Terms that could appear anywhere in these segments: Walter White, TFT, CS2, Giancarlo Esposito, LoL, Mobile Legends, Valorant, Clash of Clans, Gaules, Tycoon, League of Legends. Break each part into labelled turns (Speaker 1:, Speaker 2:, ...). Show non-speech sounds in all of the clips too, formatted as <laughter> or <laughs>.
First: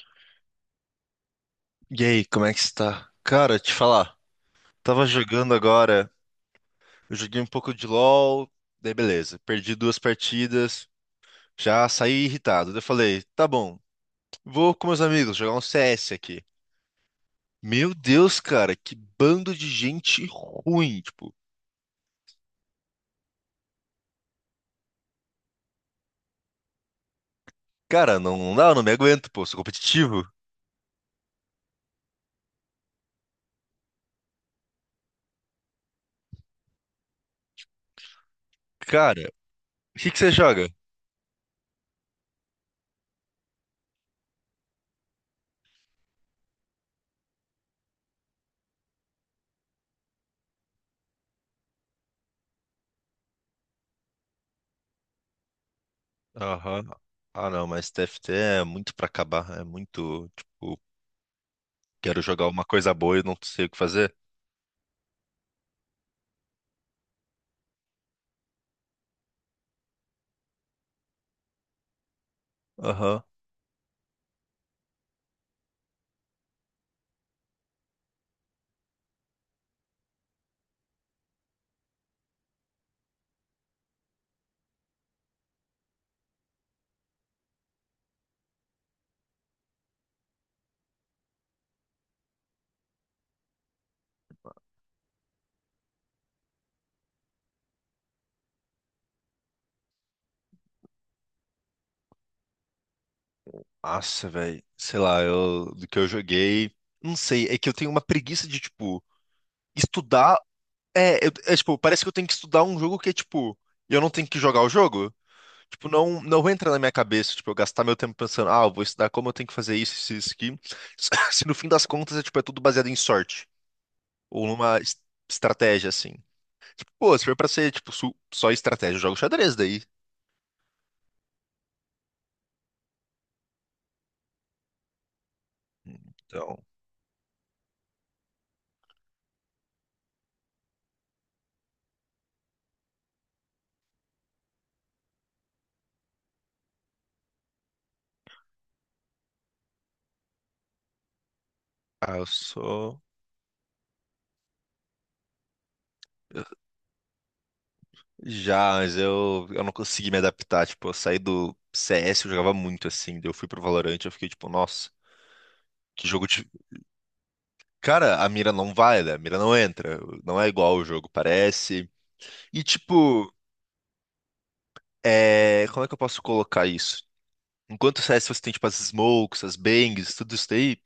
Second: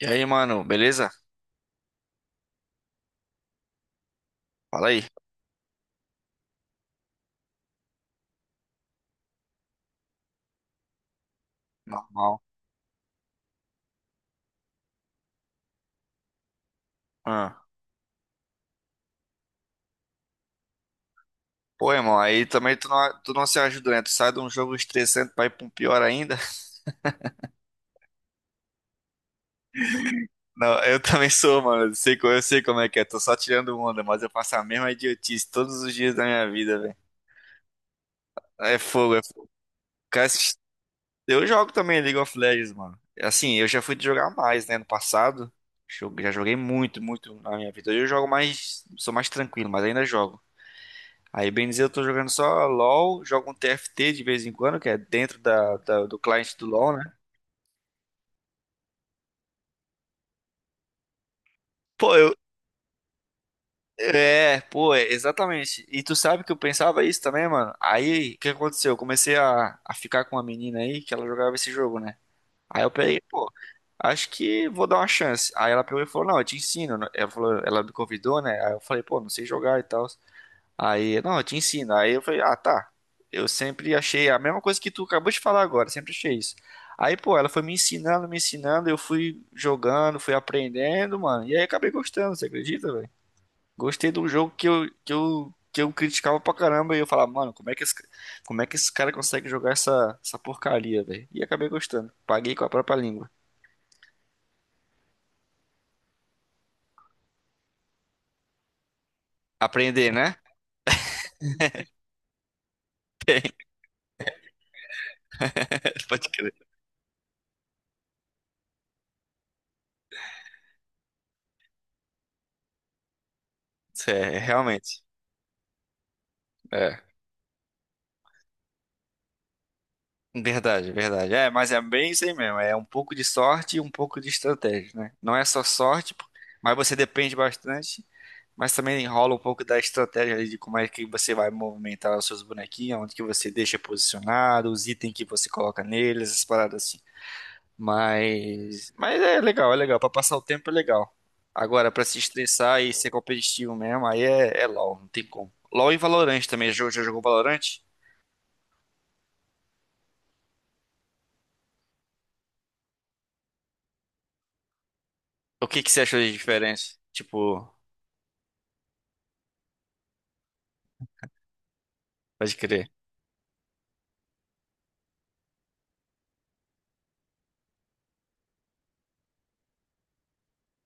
Speaker 1: E aí, mano, beleza?
Speaker 2: E aí, como é que está? Cara, te falar,
Speaker 1: Fala aí.
Speaker 2: tava jogando agora, eu joguei um pouco de LoL, daí beleza, perdi duas partidas, já saí
Speaker 1: Normal.
Speaker 2: irritado. Daí eu falei, tá bom, vou com meus amigos jogar um CS aqui.
Speaker 1: Ah.
Speaker 2: Meu Deus, cara, que bando de gente ruim, tipo,
Speaker 1: Pô, irmão, aí também tu não se ajuda, né? Tu sai de um jogo estressante pra ir pra um pior ainda. <laughs>
Speaker 2: cara, não, não dá, eu não me aguento, pô, sou competitivo.
Speaker 1: Não, eu também sou, mano. Eu sei como é que é. Tô só tirando onda, mas eu faço a mesma idiotice todos os dias da minha vida, velho. É fogo, é
Speaker 2: Cara,
Speaker 1: fogo.
Speaker 2: o que que
Speaker 1: Cara,
Speaker 2: você
Speaker 1: esses-
Speaker 2: joga?
Speaker 1: Eu jogo também League of Legends, mano. Assim, eu já fui jogar mais, né, no passado. Já joguei muito, muito na minha vida. Hoje eu jogo mais, sou mais tranquilo, mas ainda jogo. Aí, bem dizer, eu tô jogando só LoL, jogo um TFT de vez em quando, que é dentro do cliente do
Speaker 2: Aham.
Speaker 1: LoL, né?
Speaker 2: Ah, não, mas TFT é muito pra acabar, é muito, tipo,
Speaker 1: Pô,
Speaker 2: quero
Speaker 1: eu.
Speaker 2: jogar uma coisa boa e não sei o que fazer.
Speaker 1: É, pô, é, exatamente. E tu sabe que eu pensava isso também, mano. Aí, o que aconteceu? Eu comecei a ficar com uma menina aí que ela jogava esse jogo, né? Aí eu peguei,
Speaker 2: Aham.
Speaker 1: pô, acho que vou dar uma chance. Aí ela pegou e falou, não, eu te ensino. Ela falou, ela me convidou, né? Aí eu falei, pô, não sei jogar e tal. Aí, não, eu te ensino. Aí eu falei, ah, tá. Eu sempre achei a mesma coisa que tu acabou de falar agora, sempre achei isso. Aí, pô, ela foi me ensinando, eu fui jogando, fui aprendendo, mano. E aí acabei gostando, você acredita, velho? Gostei de um jogo que eu criticava pra caramba e eu falava, mano, como é que esse cara consegue jogar essa porcaria, velho? E acabei gostando. Paguei com a própria língua.
Speaker 2: Nossa, velho. Sei lá, do que eu joguei. Não sei, é que eu tenho uma preguiça de, tipo,
Speaker 1: Aprender, né?
Speaker 2: estudar. É, é, tipo, parece que eu tenho que estudar um jogo que é, tipo, eu não tenho que jogar o jogo. Tipo,
Speaker 1: <laughs>
Speaker 2: não,
Speaker 1: Pode
Speaker 2: não
Speaker 1: crer.
Speaker 2: entra na minha cabeça, tipo, eu gastar meu tempo pensando, ah, eu vou estudar como eu tenho que fazer isso, isso, isso aqui. <laughs> Se no fim das contas é, tipo, é tudo baseado em sorte.
Speaker 1: É,
Speaker 2: Ou numa
Speaker 1: realmente.
Speaker 2: estratégia, assim.
Speaker 1: É.
Speaker 2: Pô, se for pra ser, tipo, só estratégia, eu jogo xadrez daí.
Speaker 1: Verdade, verdade. É, mas é bem isso aí mesmo. É um pouco de sorte e um pouco de estratégia, né? Não é só sorte,
Speaker 2: Então,
Speaker 1: mas você depende bastante, mas também enrola um pouco da estratégia ali de como é que você vai movimentar os seus bonequinhos, onde que você deixa posicionado, os itens que você coloca neles, essas paradas assim. Mas é legal, é legal. Pra passar o tempo é legal. Agora, pra
Speaker 2: ah,
Speaker 1: se
Speaker 2: eu
Speaker 1: estressar e
Speaker 2: sou.
Speaker 1: ser competitivo mesmo, aí é, é LOL, não tem como. LOL e Valorant também. Já jogou Valorant?
Speaker 2: Já, mas eu não consegui me adaptar. Tipo, eu saí do CS, eu jogava muito assim. Daí eu fui pro Valorant, eu fiquei tipo, nossa,
Speaker 1: O que que você
Speaker 2: que
Speaker 1: achou
Speaker 2: jogo
Speaker 1: de
Speaker 2: de.
Speaker 1: diferença? Tipo,
Speaker 2: Cara, a mira não vai, né? A mira não entra. Não é igual o jogo, parece.
Speaker 1: pode
Speaker 2: E
Speaker 1: crer.
Speaker 2: tipo, como é que eu posso colocar isso? Enquanto o CS você tem tipo as smokes, as bangs, tudo isso daí.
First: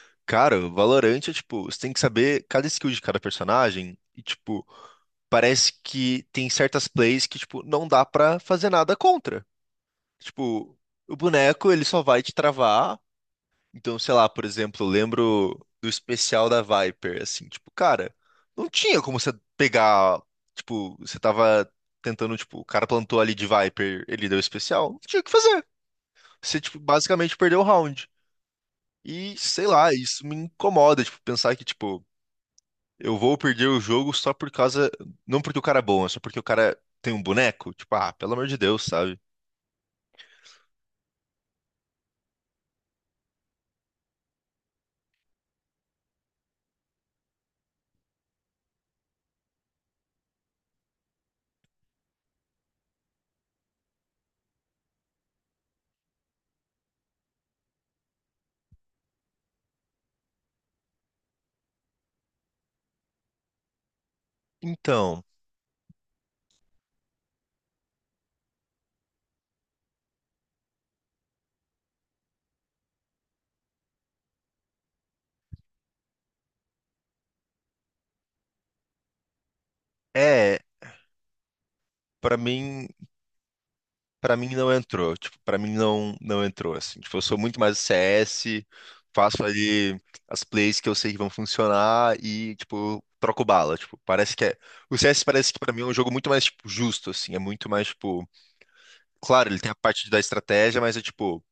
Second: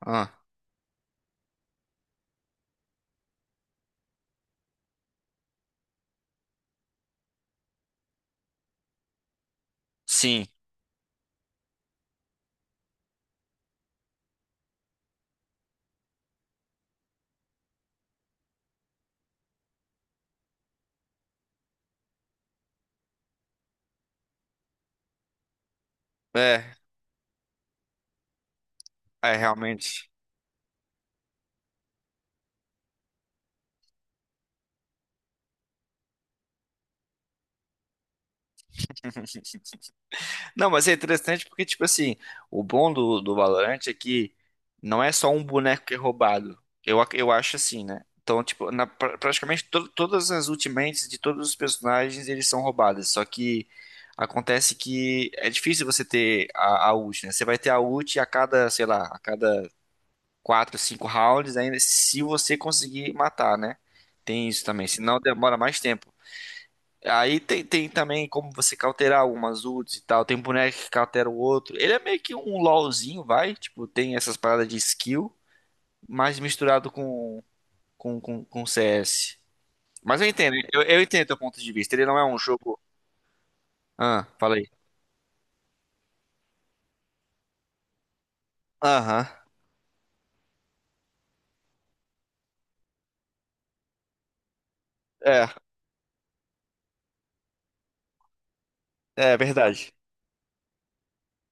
Speaker 1: Ah,
Speaker 2: Cara, o Valorant é tipo, você tem que saber cada skill de cada personagem. E tipo, parece que tem certas plays que tipo, não dá pra fazer nada contra.
Speaker 1: sim.
Speaker 2: Tipo, o boneco ele só vai te travar. Então, sei lá, por exemplo, eu lembro do especial da Viper, assim, tipo, cara, não tinha como você pegar, tipo, você tava tentando, tipo, o cara plantou ali de Viper, ele deu especial, não tinha o que fazer. Você,
Speaker 1: É,
Speaker 2: tipo, basicamente perdeu o round.
Speaker 1: é
Speaker 2: E, sei lá,
Speaker 1: realmente.
Speaker 2: isso me incomoda, tipo, pensar que, tipo, eu vou perder o jogo só por causa, não porque o cara é bom, é só porque o cara tem um boneco, tipo, ah, pelo amor de Deus, sabe?
Speaker 1: <laughs> Não, mas é interessante porque, tipo assim, o bom do Valorant é que não é só um boneco que é roubado. Eu acho assim, né? Então, tipo, praticamente todas as ultimates de todos os personagens, eles são roubadas. Só que acontece que é difícil você ter a ult, né? Você vai ter a ult a cada, sei lá, a cada 4 5 rounds, ainda se você conseguir matar, né? Tem isso também. Senão
Speaker 2: Então,
Speaker 1: demora mais tempo. Aí tem, tem também como você cauterar algumas ults e tal. Tem um boneco que cautera o outro. Ele é meio que um LOLzinho, vai. Tipo, tem essas paradas de skill, mas misturado com CS. Mas eu entendo,
Speaker 2: é,
Speaker 1: eu entendo teu ponto de vista. Ele não é
Speaker 2: Pra
Speaker 1: um jogo.
Speaker 2: mim
Speaker 1: Ah,
Speaker 2: Pra
Speaker 1: fala
Speaker 2: mim
Speaker 1: aí.
Speaker 2: não entrou, tipo, para mim não não entrou assim. Tipo, eu sou muito mais CS,
Speaker 1: Aham.
Speaker 2: faço ali as plays que eu sei que vão funcionar e tipo, troco bala, tipo, parece que é, o CS
Speaker 1: É,
Speaker 2: parece que pra mim é um jogo muito mais tipo justo assim, é muito mais tipo,
Speaker 1: é
Speaker 2: claro, ele tem a
Speaker 1: verdade.
Speaker 2: parte da estratégia, mas é tipo,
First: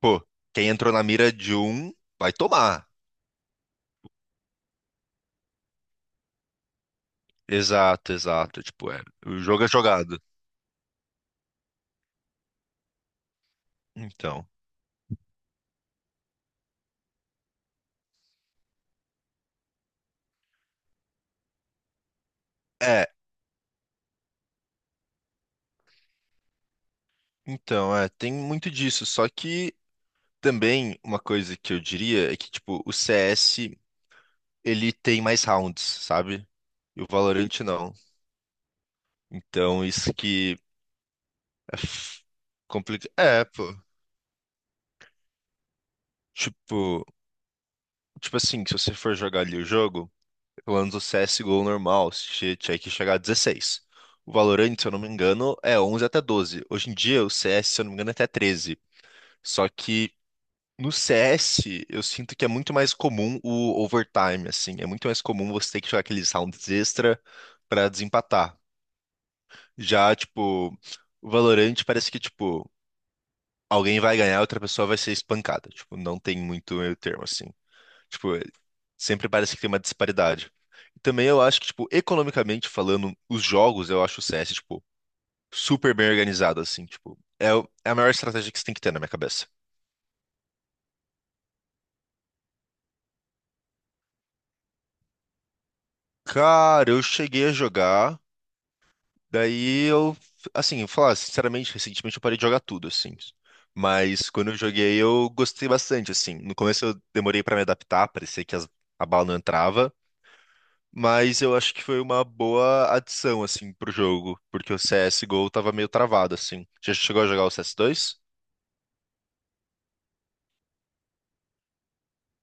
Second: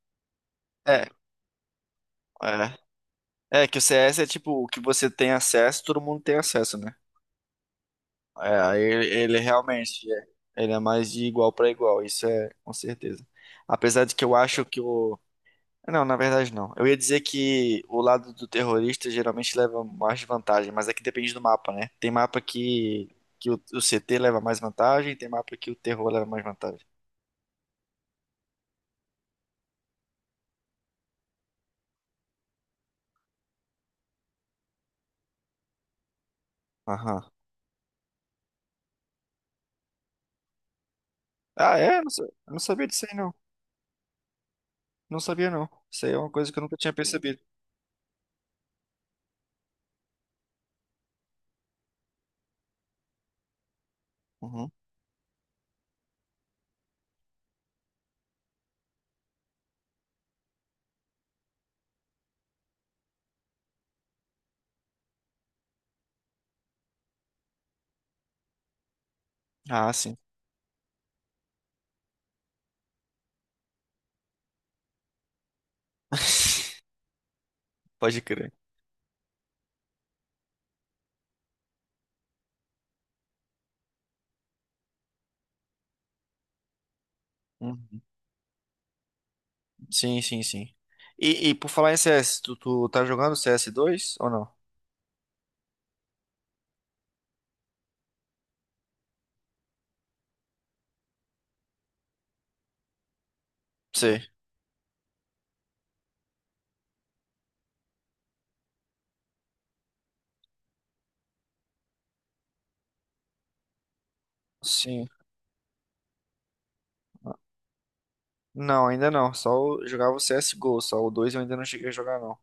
Speaker 2: pô, quem entrou na
Speaker 1: É,
Speaker 2: mira de um vai tomar.
Speaker 1: é. É que o CS é tipo, o que você tem acesso, todo mundo tem acesso, né?
Speaker 2: Exato,
Speaker 1: É,
Speaker 2: exato,
Speaker 1: aí
Speaker 2: tipo,
Speaker 1: ele
Speaker 2: o jogo é
Speaker 1: realmente
Speaker 2: jogado.
Speaker 1: é. Ele é mais de igual pra igual, isso é com certeza. Apesar de que eu
Speaker 2: Então,
Speaker 1: acho que o Não, na verdade não. Eu ia dizer que o lado do terrorista geralmente leva mais vantagem, mas é que depende do mapa, né? Tem mapa
Speaker 2: é,
Speaker 1: que, que o, o CT leva mais vantagem, tem mapa que o terror leva mais vantagem.
Speaker 2: então, tem muito disso, só que também uma coisa que eu diria é que, tipo, o CS, ele tem mais rounds, sabe? E o
Speaker 1: Aham.
Speaker 2: Valorant não. Então, isso que é
Speaker 1: Ah, é? Eu não sabia disso
Speaker 2: complicado.
Speaker 1: aí, não.
Speaker 2: É, pô.
Speaker 1: Não sabia, não. Isso aí é uma coisa que eu nunca tinha
Speaker 2: Tipo,
Speaker 1: percebido.
Speaker 2: tipo assim, se você for jogar ali o jogo, pelo menos o CSGO normal, você tinha que chegar a 16. O
Speaker 1: Uhum.
Speaker 2: Valorant, se eu não me engano, é 11 até 12. Hoje em dia, o CS, se eu não me engano, é até 13. Só que no CS, eu sinto que é muito mais comum o overtime, assim. É muito mais comum você ter que jogar aqueles rounds extra pra desempatar.
Speaker 1: Ah,
Speaker 2: Já,
Speaker 1: sim.
Speaker 2: tipo, o Valorant parece que, tipo, alguém vai ganhar, outra pessoa vai ser espancada. Tipo, não tem muito meio
Speaker 1: <laughs>
Speaker 2: termo, assim.
Speaker 1: Pode
Speaker 2: Tipo,
Speaker 1: crer.
Speaker 2: sempre parece que tem uma disparidade. E também eu acho que, tipo, economicamente falando, os jogos, eu acho o CS, tipo, super bem organizado, assim. Tipo, é a
Speaker 1: Uhum.
Speaker 2: maior estratégia que você tem que ter na minha cabeça.
Speaker 1: Sim, sim, sim. E por falar em CS, tu tá jogando CS2 ou não?
Speaker 2: Cara, eu cheguei a jogar. Daí eu, assim, eu falar, sinceramente, recentemente eu parei de jogar tudo, assim.
Speaker 1: Sei.
Speaker 2: Mas quando eu joguei, eu gostei bastante, assim. No começo eu demorei pra me adaptar, parecia que a bala não entrava. Mas eu acho que foi uma boa adição, assim, pro jogo. Porque o
Speaker 1: Sim.
Speaker 2: CSGO tava meio travado, assim. Já chegou a jogar o CS2?
Speaker 1: Não, ainda não. Só eu jogava o CSGO, só o 2 eu ainda não cheguei a jogar, não.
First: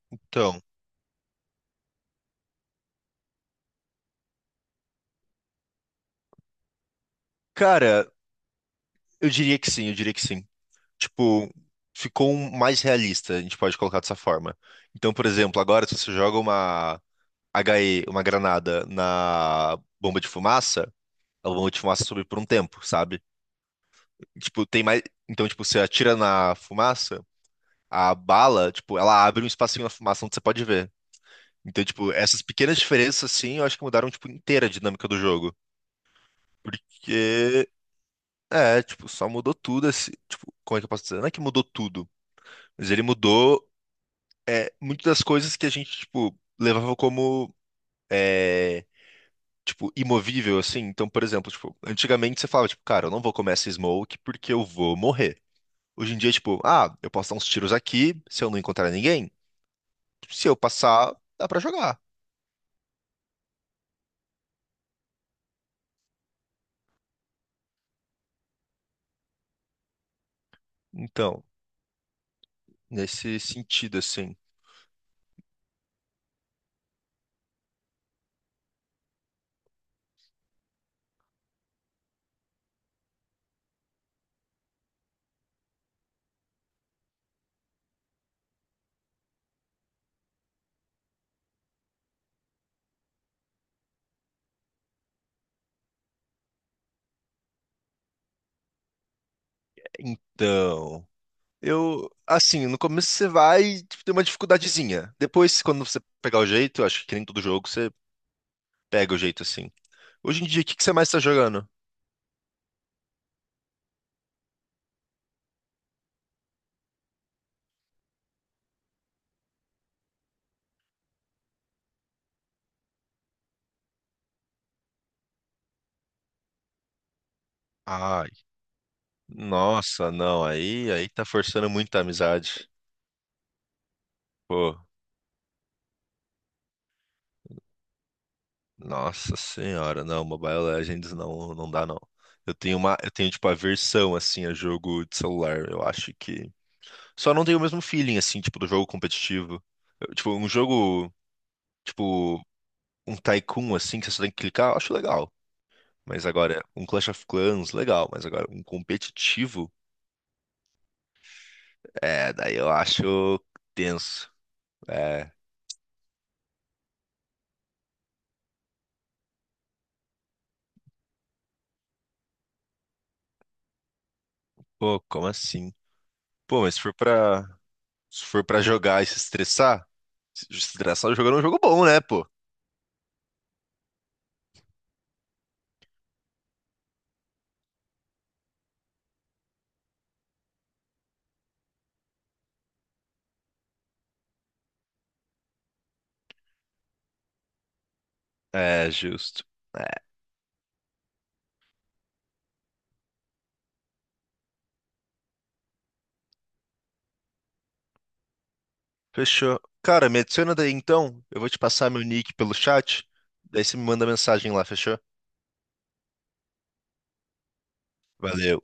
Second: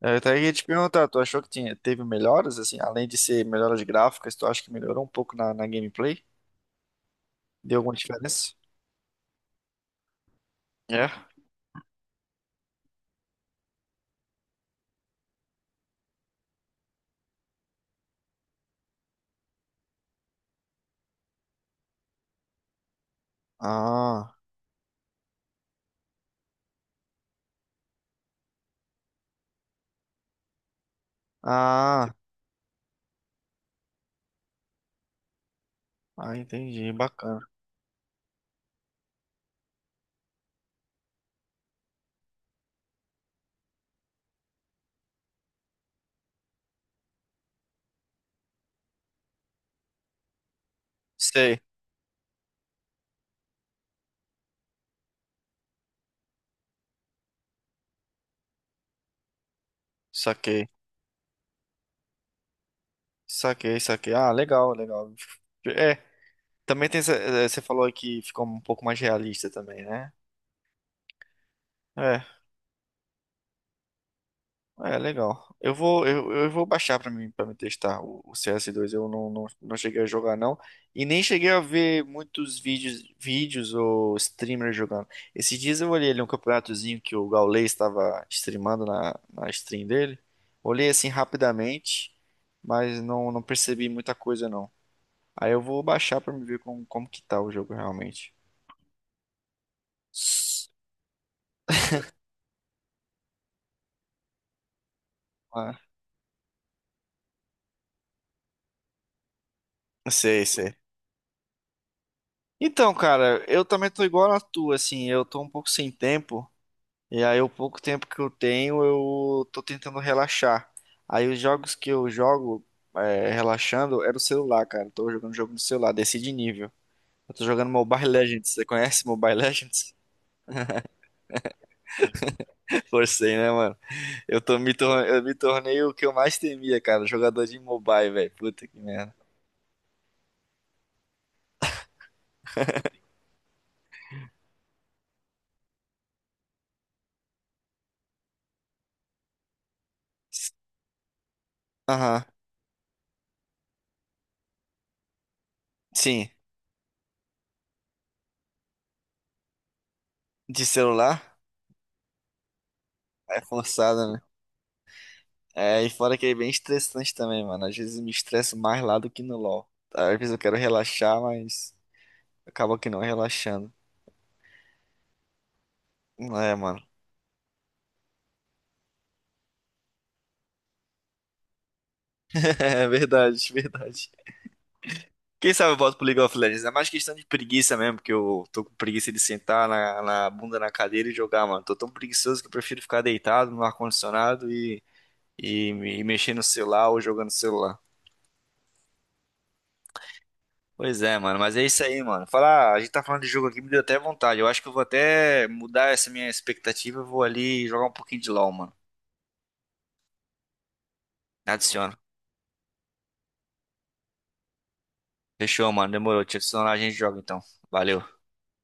Speaker 1: Eu até ia
Speaker 2: Então,
Speaker 1: te perguntar, tu achou que tinha, teve melhoras, assim, além de ser melhoras gráficas, tu acha que melhorou um pouco na gameplay? Deu alguma
Speaker 2: cara,
Speaker 1: diferença?
Speaker 2: eu diria que sim, eu diria que sim.
Speaker 1: É?
Speaker 2: Tipo, ficou um mais realista, a gente pode colocar dessa forma. Então, por exemplo, agora se você joga uma HE, uma granada na bomba de fumaça, a bomba de fumaça sobe por um tempo, sabe?
Speaker 1: Ah,
Speaker 2: Tipo, tem mais. Então, tipo, você atira na fumaça, a bala, tipo, ela abre um espacinho na fumaça onde você pode ver. Então, tipo,
Speaker 1: ah,
Speaker 2: essas pequenas diferenças, assim, eu acho que mudaram, tipo, inteira a dinâmica do jogo.
Speaker 1: entendi, bacana.
Speaker 2: Porque, tipo, só mudou tudo, assim, tipo, como é que eu posso dizer? Não é que mudou tudo, mas ele mudou, muitas das coisas que a gente, tipo, levava como é, tipo, imovível, assim. Então, por exemplo,
Speaker 1: Sei,
Speaker 2: tipo, antigamente você falava, tipo, cara, eu não vou comer essa smoke porque eu vou morrer. Hoje em dia, tipo, ah, eu posso dar uns tiros aqui, se eu não encontrar ninguém, se eu
Speaker 1: saquei,
Speaker 2: passar, dá pra jogar.
Speaker 1: saquei, saquei. Ah, legal, legal. É, também tem, você falou aí que ficou um pouco mais realista também, né?
Speaker 2: Então,
Speaker 1: É.
Speaker 2: nesse sentido, assim.
Speaker 1: É, legal. Eu vou baixar pra mim, para me testar o CS2. Eu não cheguei a jogar, não. E nem cheguei a ver muitos vídeos, vídeos ou streamers jogando. Esses dias eu olhei ali um campeonatozinho que o Gaules estava streamando na stream dele. Olhei assim rapidamente, mas não, não percebi muita coisa, não. Aí eu vou baixar pra me ver como, como que tá o jogo realmente.
Speaker 2: Então, eu, assim, no começo você vai, tipo, tem uma dificuldadezinha. Depois,
Speaker 1: Ah,
Speaker 2: quando você pegar o jeito, eu acho que nem todo jogo você pega o jeito, assim. Hoje
Speaker 1: sei,
Speaker 2: em dia, o que
Speaker 1: sei.
Speaker 2: que você mais tá jogando?
Speaker 1: Então, cara, eu também tô igual a tua, assim, eu tô um pouco sem tempo. E aí, o pouco tempo que eu tenho, eu tô tentando relaxar. Aí, os jogos que eu jogo é, relaxando é no celular, cara. Eu tô jogando jogo no celular, desci de nível. Eu tô jogando Mobile
Speaker 2: Ai,
Speaker 1: Legends. Você conhece Mobile Legends?
Speaker 2: nossa, não, aí tá forçando muita amizade.
Speaker 1: <laughs> Forcei, né, mano? Eu tô me
Speaker 2: Pô.
Speaker 1: tor- eu me tornei o que eu mais temia, cara. Jogador de mobile, velho. Puta que merda.
Speaker 2: Nossa senhora, não, Mobile Legends não, não dá não. Eu tenho tipo aversão assim a jogo de celular. Eu acho que só não tenho o mesmo feeling assim, tipo do jogo competitivo. Eu, tipo um jogo,
Speaker 1: Aham.
Speaker 2: tipo um Tycoon assim que você só tem que clicar, eu acho legal. Mas
Speaker 1: Sim.
Speaker 2: agora um Clash of Clans legal, mas agora um competitivo,
Speaker 1: De celular?
Speaker 2: daí eu acho
Speaker 1: É forçada, né?
Speaker 2: tenso. É,
Speaker 1: É, e fora que é bem estressante também, mano. Às vezes eu me estresso mais lá do que no LoL. Tá? Às vezes eu quero relaxar, mas. Acaba que não relaxando.
Speaker 2: pô, como assim?
Speaker 1: Não é,
Speaker 2: Pô, mas
Speaker 1: mano.
Speaker 2: se for pra jogar e se estressar, se estressar jogando é um jogo bom, né, pô?
Speaker 1: <laughs> É verdade, verdade. Quem sabe eu volto pro League of Legends. É mais questão de preguiça mesmo, porque eu tô com preguiça de sentar na bunda na cadeira e jogar, mano. Tô tão preguiçoso que eu prefiro ficar deitado no ar-condicionado e, e mexer no celular ou jogando no celular.
Speaker 2: É, justo. É,
Speaker 1: Pois é, mano. Mas é isso aí, mano. Falar, a gente tá falando de jogo aqui, me deu até vontade. Eu acho que eu vou até mudar essa minha expectativa. Eu vou ali jogar um pouquinho de LoL, mano.
Speaker 2: fechou. Cara, me adiciona daí então. Eu vou te passar
Speaker 1: Adiciona.
Speaker 2: meu nick pelo chat. Daí você me manda mensagem lá, fechou?
Speaker 1: Fechou, mano. Demorou. Te adicionar, a gente joga então. Valeu.
Speaker 2: Valeu.